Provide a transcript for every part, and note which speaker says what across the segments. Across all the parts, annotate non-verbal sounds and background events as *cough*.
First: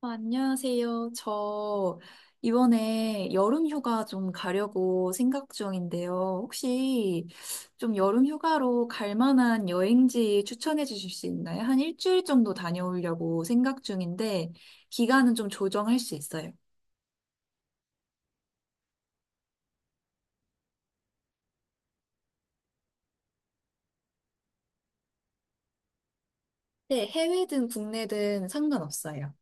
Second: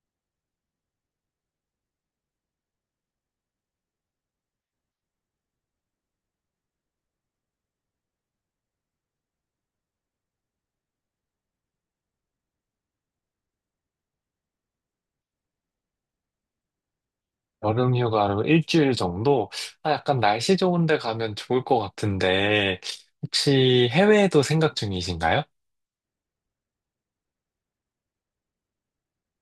Speaker 1: 안녕하세요. 저 이번에 여름 휴가 좀 가려고 생각 중인데요. 혹시 좀 여름 휴가로 갈 만한 여행지 추천해 주실 수 있나요? 한 일주일 정도 다녀오려고 생각 중인데 기간은 좀 조정할 수 있어요.
Speaker 2: 여름 휴가로 일주일 정도? 아, 약간 날씨 좋은 데 가면 좋을 것 같은데, 혹시 해외에도 생각 중이신가요?
Speaker 1: 네, 해외든 국내든 상관없어요.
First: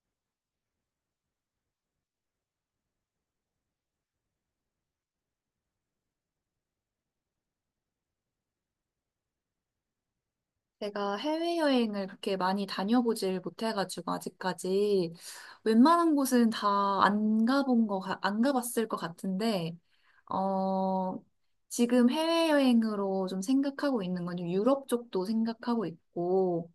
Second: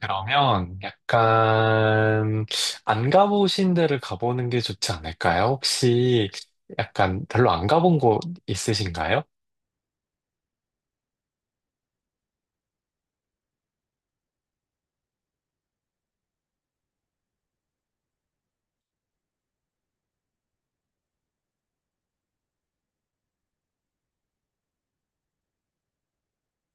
Speaker 2: 그러면 약간 안 가보신 데를 가보는 게 좋지 않을까요? 혹시 약간 별로 안 가본 곳 있으신가요?
Speaker 1: 제가 해외여행을 그렇게 많이 다녀보질 못해가지고 아직까지 웬만한 곳은 다 안 가본 거, 안 가봤을 것 같은데 어, 지금 해외여행으로 좀 생각하고 있는 건 유럽 쪽도 생각하고 있고,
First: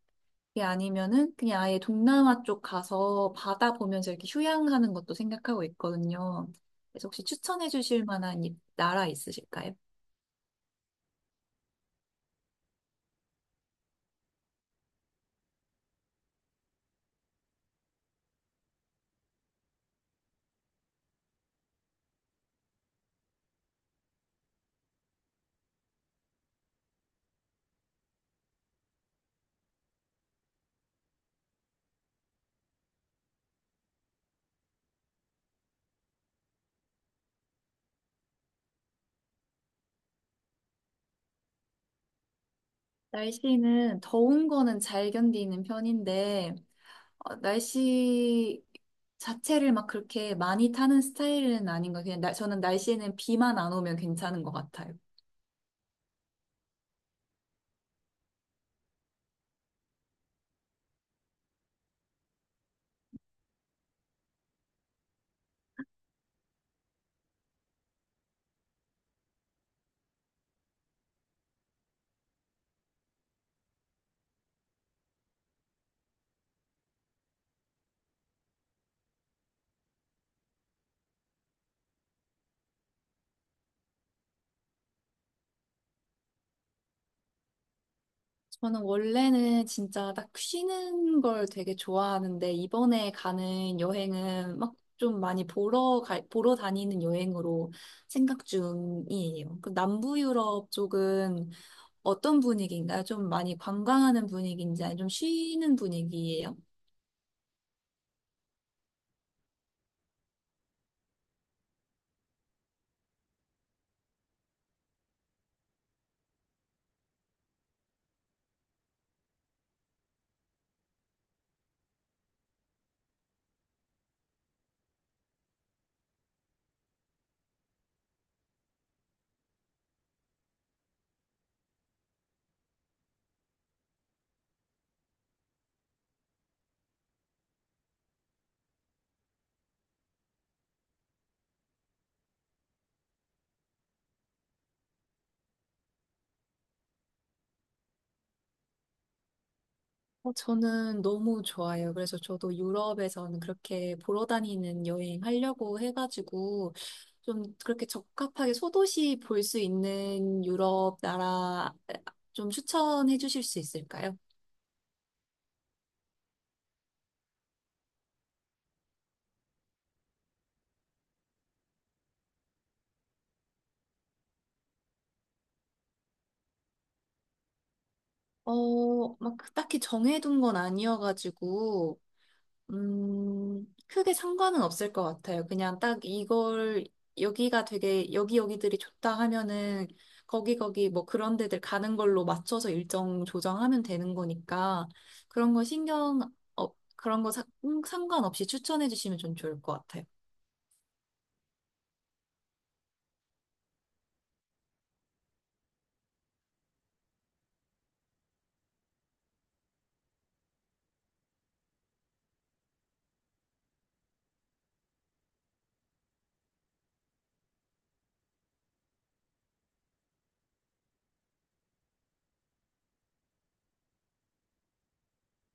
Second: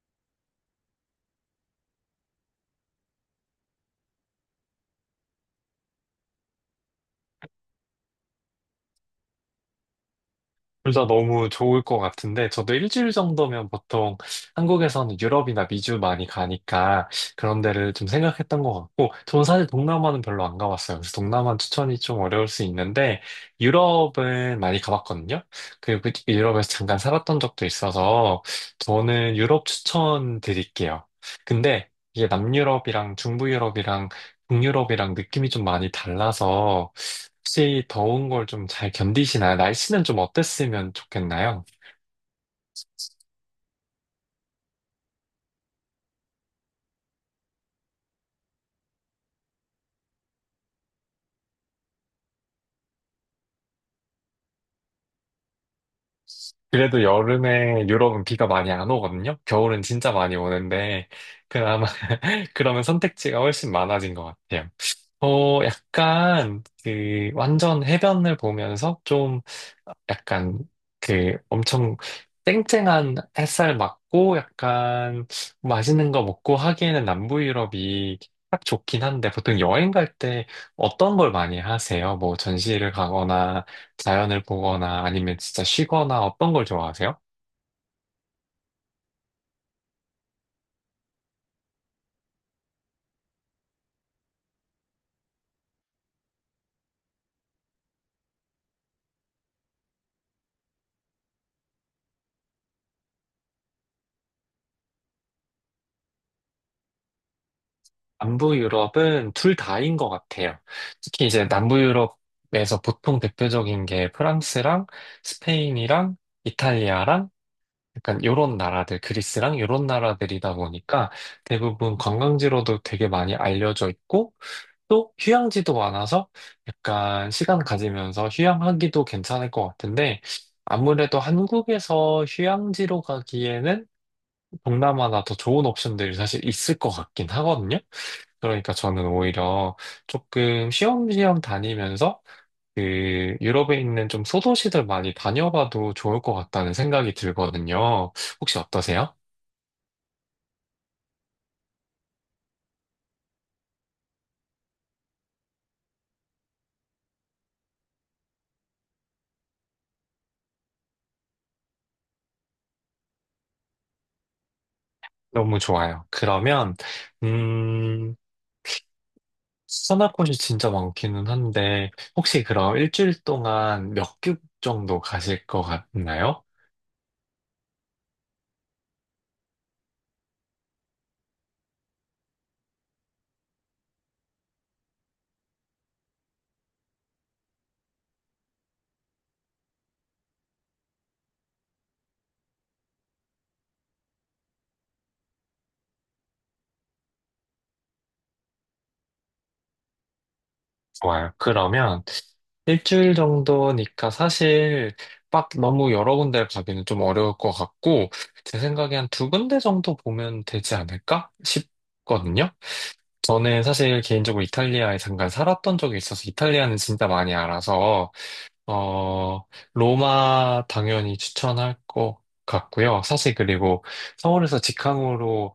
Speaker 1: 그게 아니면은 그냥 아예 동남아 쪽 가서 바다 보면서 이렇게 휴양하는 것도 생각하고 있거든요. 그래서 혹시 추천해 주실 만한 나라 있으실까요?
Speaker 2: 둘 다 너무 좋을 것 같은데, 저도 일주일 정도면 보통 한국에서는 유럽이나 미주 많이 가니까 그런 데를 좀 생각했던 것 같고, 저는 사실 동남아는 별로 안 가봤어요. 그래서 동남아 추천이 좀 어려울 수 있는데, 유럽은 많이 가봤거든요. 그리고 그 유럽에서 잠깐 살았던 적도 있어서, 저는 유럽 추천 드릴게요. 근데 이게 남유럽이랑 중부유럽이랑 북유럽이랑 느낌이 좀 많이 달라서 혹시 더운 걸 좀 잘 견디시나요? 날씨는 좀 어땠으면 좋겠나요?
Speaker 1: 날씨는 더운 거는 잘 견디는 편인데, 날씨 자체를 막 그렇게 많이 타는 스타일은 아닌 것 같아요. 그냥 저는 날씨에는 비만 안 오면 괜찮은 것 같아요.
Speaker 2: 그래도 여름에 유럽은 비가 많이 안 오거든요? 겨울은 진짜 많이 오는데 그나마 *laughs* 그러면 선택지가 훨씬 많아진 것 같아요. 완전 해변을 보면서 좀, 약간, 그, 엄청 쨍쨍한 햇살 맞고, 약간, 맛있는 거 먹고 하기에는 남부 유럽이 딱 좋긴 한데, 보통 여행 갈 때 어떤 걸 많이 하세요? 뭐, 전시를 가거나, 자연을 보거나, 아니면 진짜 쉬거나, 어떤 걸 좋아하세요?
Speaker 1: 저는 원래는 진짜 딱 쉬는 걸 되게 좋아하는데 이번에 가는 여행은 막 좀 많이 보러 다니는 여행으로 생각 중이에요. 그 남부 유럽 쪽은 어떤 분위기인가요? 좀 많이 관광하는 분위기인지 아니면 좀 쉬는 분위기예요?
Speaker 2: 남부 유럽은 둘 다인 것 같아요. 특히 이제 남부 유럽에서 보통 대표적인 게 프랑스랑 스페인이랑 이탈리아랑 약간 요런 나라들, 그리스랑 요런 나라들이다 보니까 대부분 관광지로도 되게 많이 알려져 있고 또 휴양지도 많아서 약간 시간 가지면서 휴양하기도 괜찮을 것 같은데 아무래도 한국에서 휴양지로 가기에는 동남아나 더 좋은 옵션들이 사실 있을 것 같긴 하거든요. 그러니까 저는 오히려 조금 쉬엄쉬엄 다니면서 그 유럽에 있는 좀 소도시들 많이 다녀봐도 좋을 것 같다는 생각이 들거든요. 혹시 어떠세요?
Speaker 1: 저는 너무 좋아요. 그래서 저도 유럽에서는 그렇게 보러 다니는 여행 하려고 해가지고 좀 그렇게 적합하게 소도시 볼 수 있는 유럽 나라 좀 추천해 주실 수 있을까요?
Speaker 2: 너무 좋아요. 그러면, 음, 추천할 곳이 진짜 많기는 한데, 혹시 그럼 일주일 동안 몇 개국 정도 가실 것 같나요?
Speaker 1: 막 딱히 정해둔 건 아니어가지고 크게 상관은 없을 것 같아요. 그냥 딱 이걸, 여기 여기들이 좋다 하면은, 거기 거기 뭐 그런 데들 가는 걸로 맞춰서 일정 조정하면 되는 거니까, 그런 거 신경, 어, 그런 거 상관없이 추천해 주시면 좀 좋을 것 같아요.
Speaker 2: 좋아요. 그러면 일주일 정도니까 사실 막 너무 여러 군데 가기는 좀 어려울 것 같고, 제 생각에 한 두 군데 정도 보면 되지 않을까 싶거든요. 저는 사실 개인적으로 이탈리아에 잠깐 살았던 적이 있어서 이탈리아는 진짜 많이 알아서, 어, 로마 당연히 추천할 것 같고요. 사실 그리고 서울에서 직항으로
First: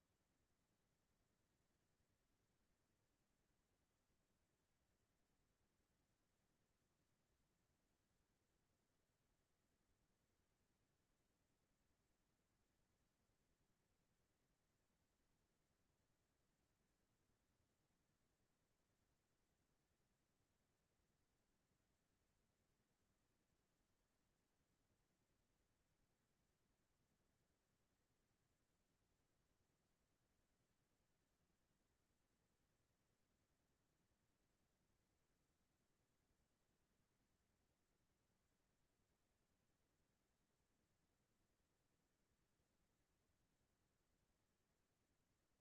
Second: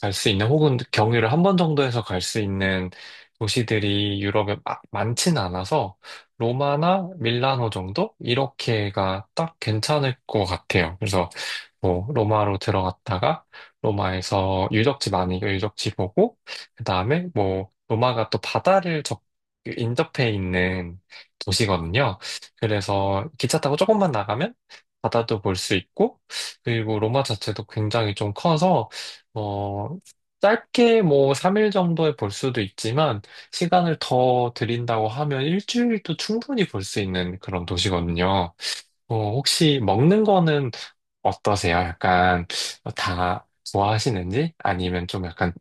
Speaker 2: 갈 수 있는 혹은 경유를 한 번 정도 해서 갈 수 있는 도시들이 유럽에 많진 않아서 로마나 밀라노 정도 이렇게가 딱 괜찮을 것 같아요. 그래서 뭐 로마로 들어갔다가 로마에서 유적지 보고 그다음에 뭐 로마가 또 바다를 적 인접해 있는 도시거든요. 그래서 기차 타고 조금만 나가면 바다도 볼 수 있고 그리고 로마 자체도 굉장히 좀 커서 어, 짧게 뭐 3일 정도에 볼 수도 있지만 시간을 더 드린다고 하면 일주일도 충분히 볼 수 있는 그런 도시거든요. 혹시 먹는 거는 어떠세요? 약간 다 좋아하시는지 아니면 좀 약간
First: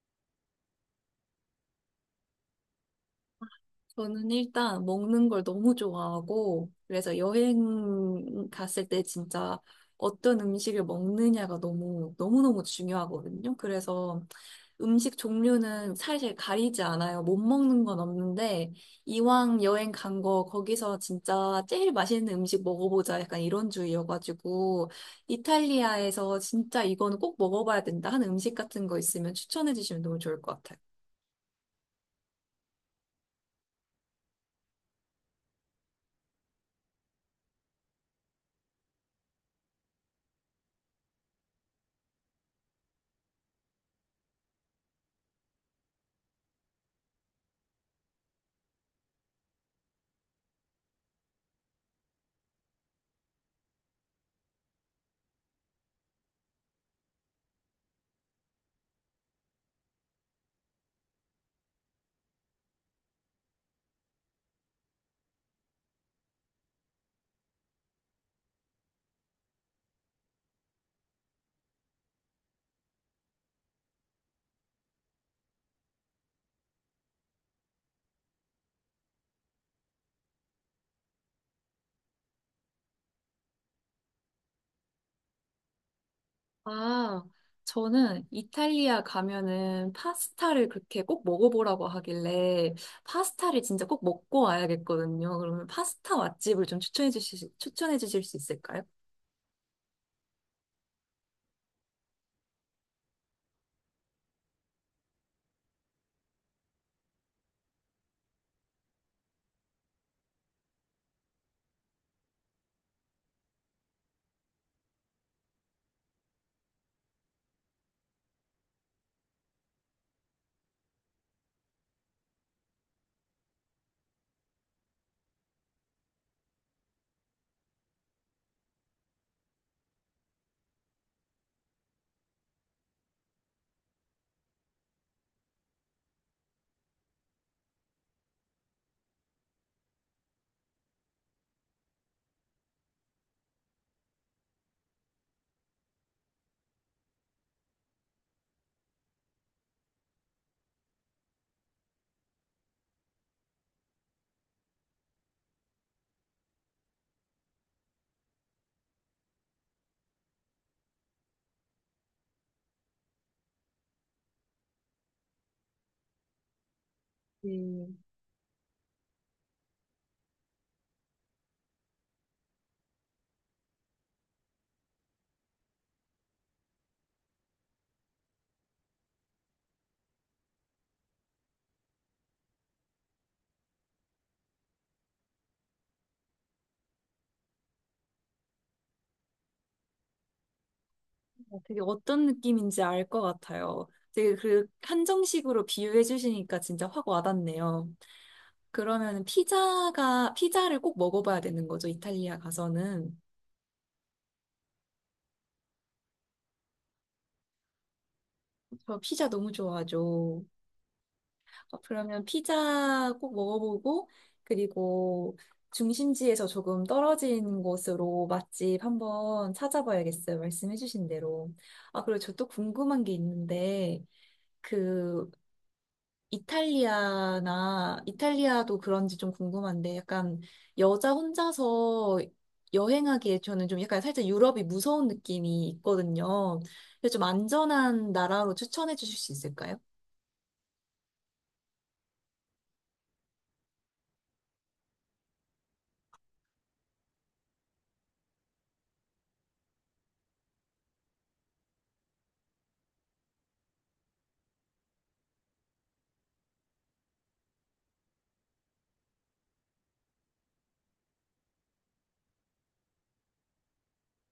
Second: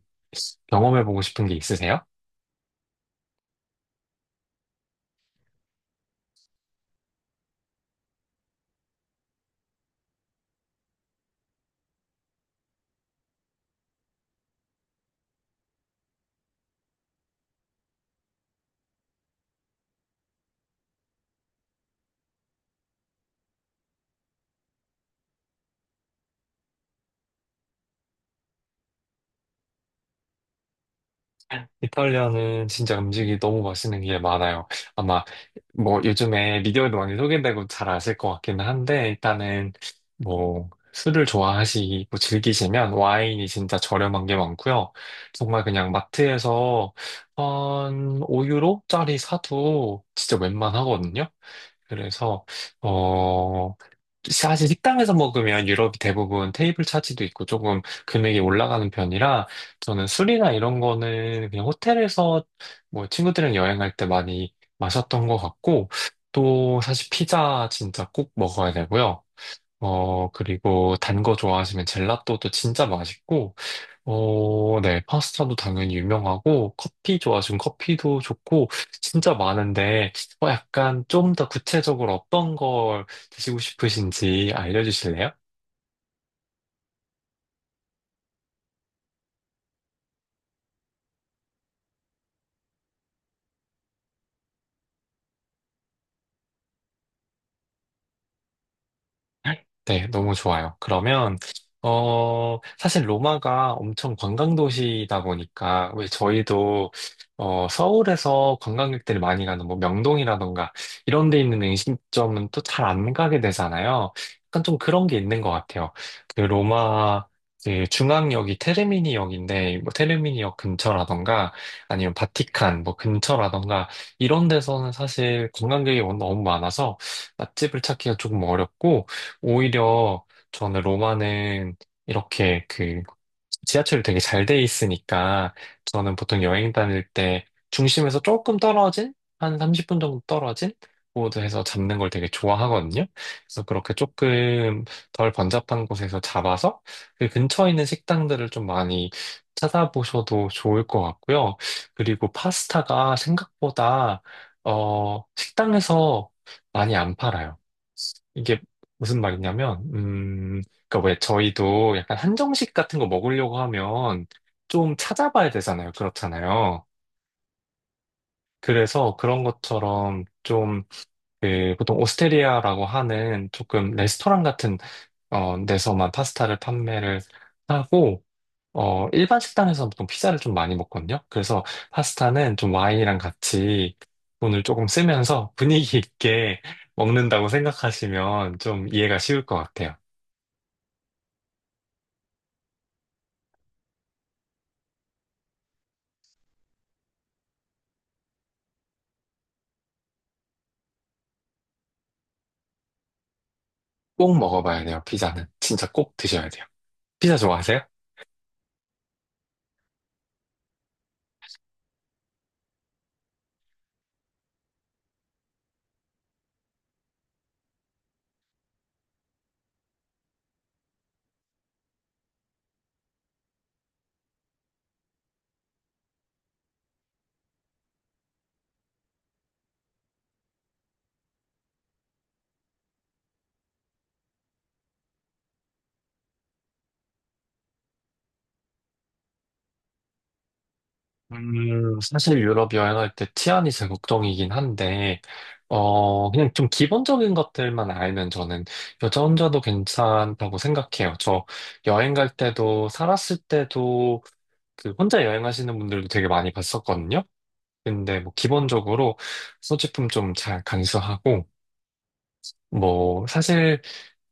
Speaker 2: 경험해보고 싶은 게 있으세요?
Speaker 1: 저는 일단 먹는 걸 너무 좋아하고, 그래서 여행 갔을 때 진짜 어떤 음식을 먹느냐가 너무너무 중요하거든요. 그래서 음식 종류는 사실 가리지 않아요. 못 먹는 건 없는데, 이왕 여행 간 거, 거기서 진짜 제일 맛있는 음식 먹어보자. 약간 이런 주의여가지고, 이탈리아에서 진짜 이거는 꼭 먹어봐야 된다 하는 음식 같은 거 있으면 추천해 주시면 너무 좋을 것 같아요.
Speaker 2: 이탈리아는 진짜 음식이 너무 맛있는 게 많아요. 아마 뭐 요즘에 미디어에도 많이 소개되고 잘 아실 것 같기는 한데 일단은 뭐 술을 좋아하시고 즐기시면 와인이 진짜 저렴한 게 많고요. 정말 그냥 마트에서 한 5유로짜리 사도 진짜 웬만하거든요. 그래서 어 사실 식당에서 먹으면 유럽이 대부분 테이블 차지도 있고 조금 금액이 올라가는 편이라 저는 술이나 이런 거는 그냥 호텔에서 뭐 친구들이랑 여행할 때 많이 마셨던 것 같고 또 사실 피자 진짜 꼭 먹어야 되고요. 그리고 단 거 좋아하시면 젤라또도 진짜 맛있고 네. 파스타도 당연히 유명하고, 커피 좋아하시면 커피도 좋고, 진짜 많은데, 약간 좀 더 구체적으로 어떤 걸 드시고 싶으신지 알려주실래요?
Speaker 1: 아, 저는 이탈리아 가면은 파스타를 그렇게 꼭 먹어보라고 하길래 파스타를 진짜 꼭 먹고 와야겠거든요. 그러면 파스타 맛집을 좀 추천해 주실 수 있을까요?
Speaker 2: 네, 너무 좋아요. 그러면, 사실 로마가 엄청 관광도시다 보니까, 왜 저희도, 서울에서 관광객들이 많이 가는 뭐 명동이라던가, 이런 데 있는 음식점은 또 잘 안 가게 되잖아요. 약간 좀 그런 게 있는 것 같아요. 그 로마, 그 중앙역이 테르미니역인데, 뭐 테르미니역 근처라던가, 아니면 바티칸 뭐 근처라던가, 이런 데서는 사실 관광객이 너무 많아서 맛집을 찾기가 조금 어렵고, 오히려 저는 로마는 이렇게 그 지하철이 되게 잘 돼 있으니까 저는 보통 여행 다닐 때 중심에서 조금 떨어진 한 30분 정도 떨어진 곳에서 잡는 걸 되게 좋아하거든요. 그래서 그렇게 조금 덜 번잡한 곳에서 잡아서 그 근처에 있는 식당들을 좀 많이 찾아보셔도 좋을 것 같고요. 그리고 파스타가 생각보다 식당에서 많이 안 팔아요. 이게 무슨 말이냐면, 그니까 왜 저희도 약간 한정식 같은 거 먹으려고 하면 좀 찾아봐야 되잖아요. 그렇잖아요.
Speaker 1: 음,
Speaker 2: 그래서 그런 것처럼 좀, 그, 보통 오스테리아라고 하는 조금 레스토랑 같은, 데서만 파스타를 판매를 하고, 일반 식당에서 보통 피자를 좀 많이 먹거든요. 그래서 파스타는 좀 와인이랑 같이 돈을 조금 쓰면서 분위기 있게 *laughs* 먹는다고 생각하시면 좀 이해가 쉬울 것 같아요.
Speaker 1: 되게 어떤 느낌인지 알 것 같아요. 되게 그 한정식으로 비유해 주시니까 진짜 확 와닿네요. 그러면 피자를 꼭 먹어봐야 되는 거죠, 이탈리아 가서는.
Speaker 2: 꼭 먹어봐야 돼요, 피자는. 진짜 꼭 드셔야 돼요. 피자 좋아하세요?
Speaker 1: 저 피자 너무 좋아하죠. 그러면 피자 꼭 먹어보고, 그리고 중심지에서 조금 떨어진 곳으로 맛집 한번 찾아봐야겠어요. 말씀해주신 대로. 아, 그리고 저 또 궁금한 게 있는데, 그, 이탈리아도 그런지 좀 궁금한데, 약간 여자 혼자서 여행하기에 저는 좀 약간 살짝 유럽이 무서운 느낌이 있거든요. 그래서 좀 안전한 나라로 추천해 주실 수 있을까요?
Speaker 2: 사실 유럽 여행할 때 치안이 제 걱정이긴 한데, 그냥 좀 기본적인 것들만 알면 저는 여자 혼자도 괜찮다고 생각해요. 저 여행 갈 때도, 살았을 때도, 그 혼자 여행하시는 분들도 되게 많이 봤었거든요. 근데 뭐 기본적으로 소지품 좀 잘 간수하고, 뭐 사실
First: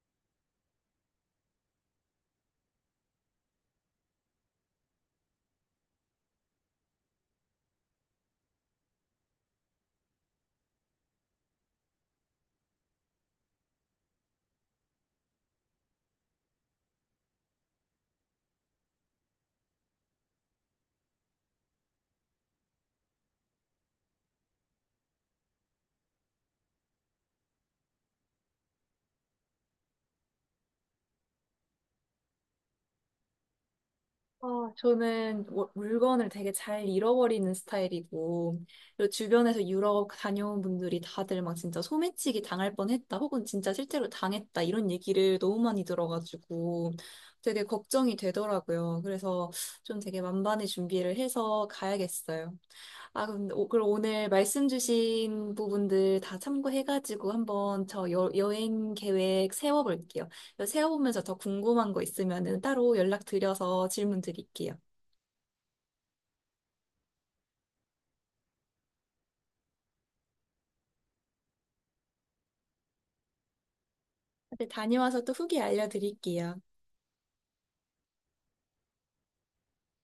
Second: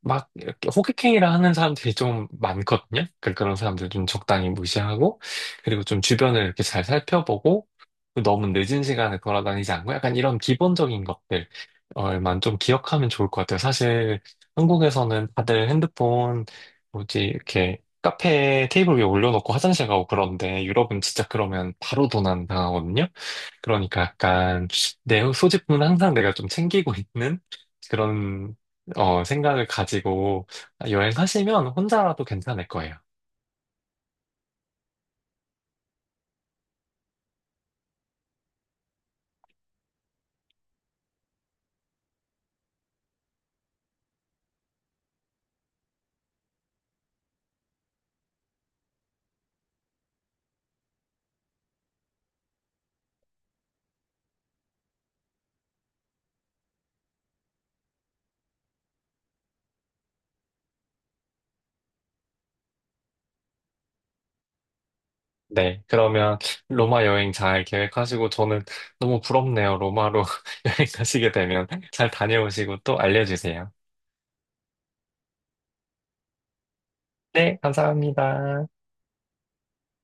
Speaker 2: 막 이렇게 호객행위를 하는 사람들이 좀 많거든요. 그런 사람들 좀 적당히 무시하고 그리고 좀 주변을 이렇게 잘 살펴보고 너무 늦은 시간에 돌아다니지 않고 약간 이런 기본적인 것들만 좀 기억하면 좋을 것 같아요. 사실 한국에서는 다들 핸드폰 뭐지 이렇게 카페 테이블 위에 올려놓고 화장실 가고 그런데 유럽은 진짜 그러면 바로 도난 당하거든요. 그러니까 약간 내 소지품은 항상 내가 좀 챙기고 있는 그런 생각을 가지고 여행하시면 혼자라도 괜찮을 거예요.
Speaker 1: 아, 저는 물건을 되게 잘 잃어버리는 스타일이고, 그리고 주변에서 유럽 다녀온 분들이 다들 막 진짜 소매치기 당할 뻔했다, 혹은 진짜 실제로 당했다, 이런 얘기를 너무 많이 들어가지고 되게 걱정이 되더라고요. 그래서 좀 되게 만반의 준비를 해서 가야겠어요. 아, 그럼 오늘 말씀 주신 부분들 다 참고해가지고 한번 여행 계획 세워볼게요. 세워보면서 더 궁금한 거 있으면은 따로 연락드려서 질문 드릴게요.
Speaker 2: 네, 그러면 로마 여행 잘 계획하시고 저는 너무 부럽네요. 로마로 *laughs* 여행 가시게 되면 잘 다녀오시고 또 알려주세요.
Speaker 1: 네, 다녀와서 또 후기 알려드릴게요.
Speaker 2: 네, 감사합니다.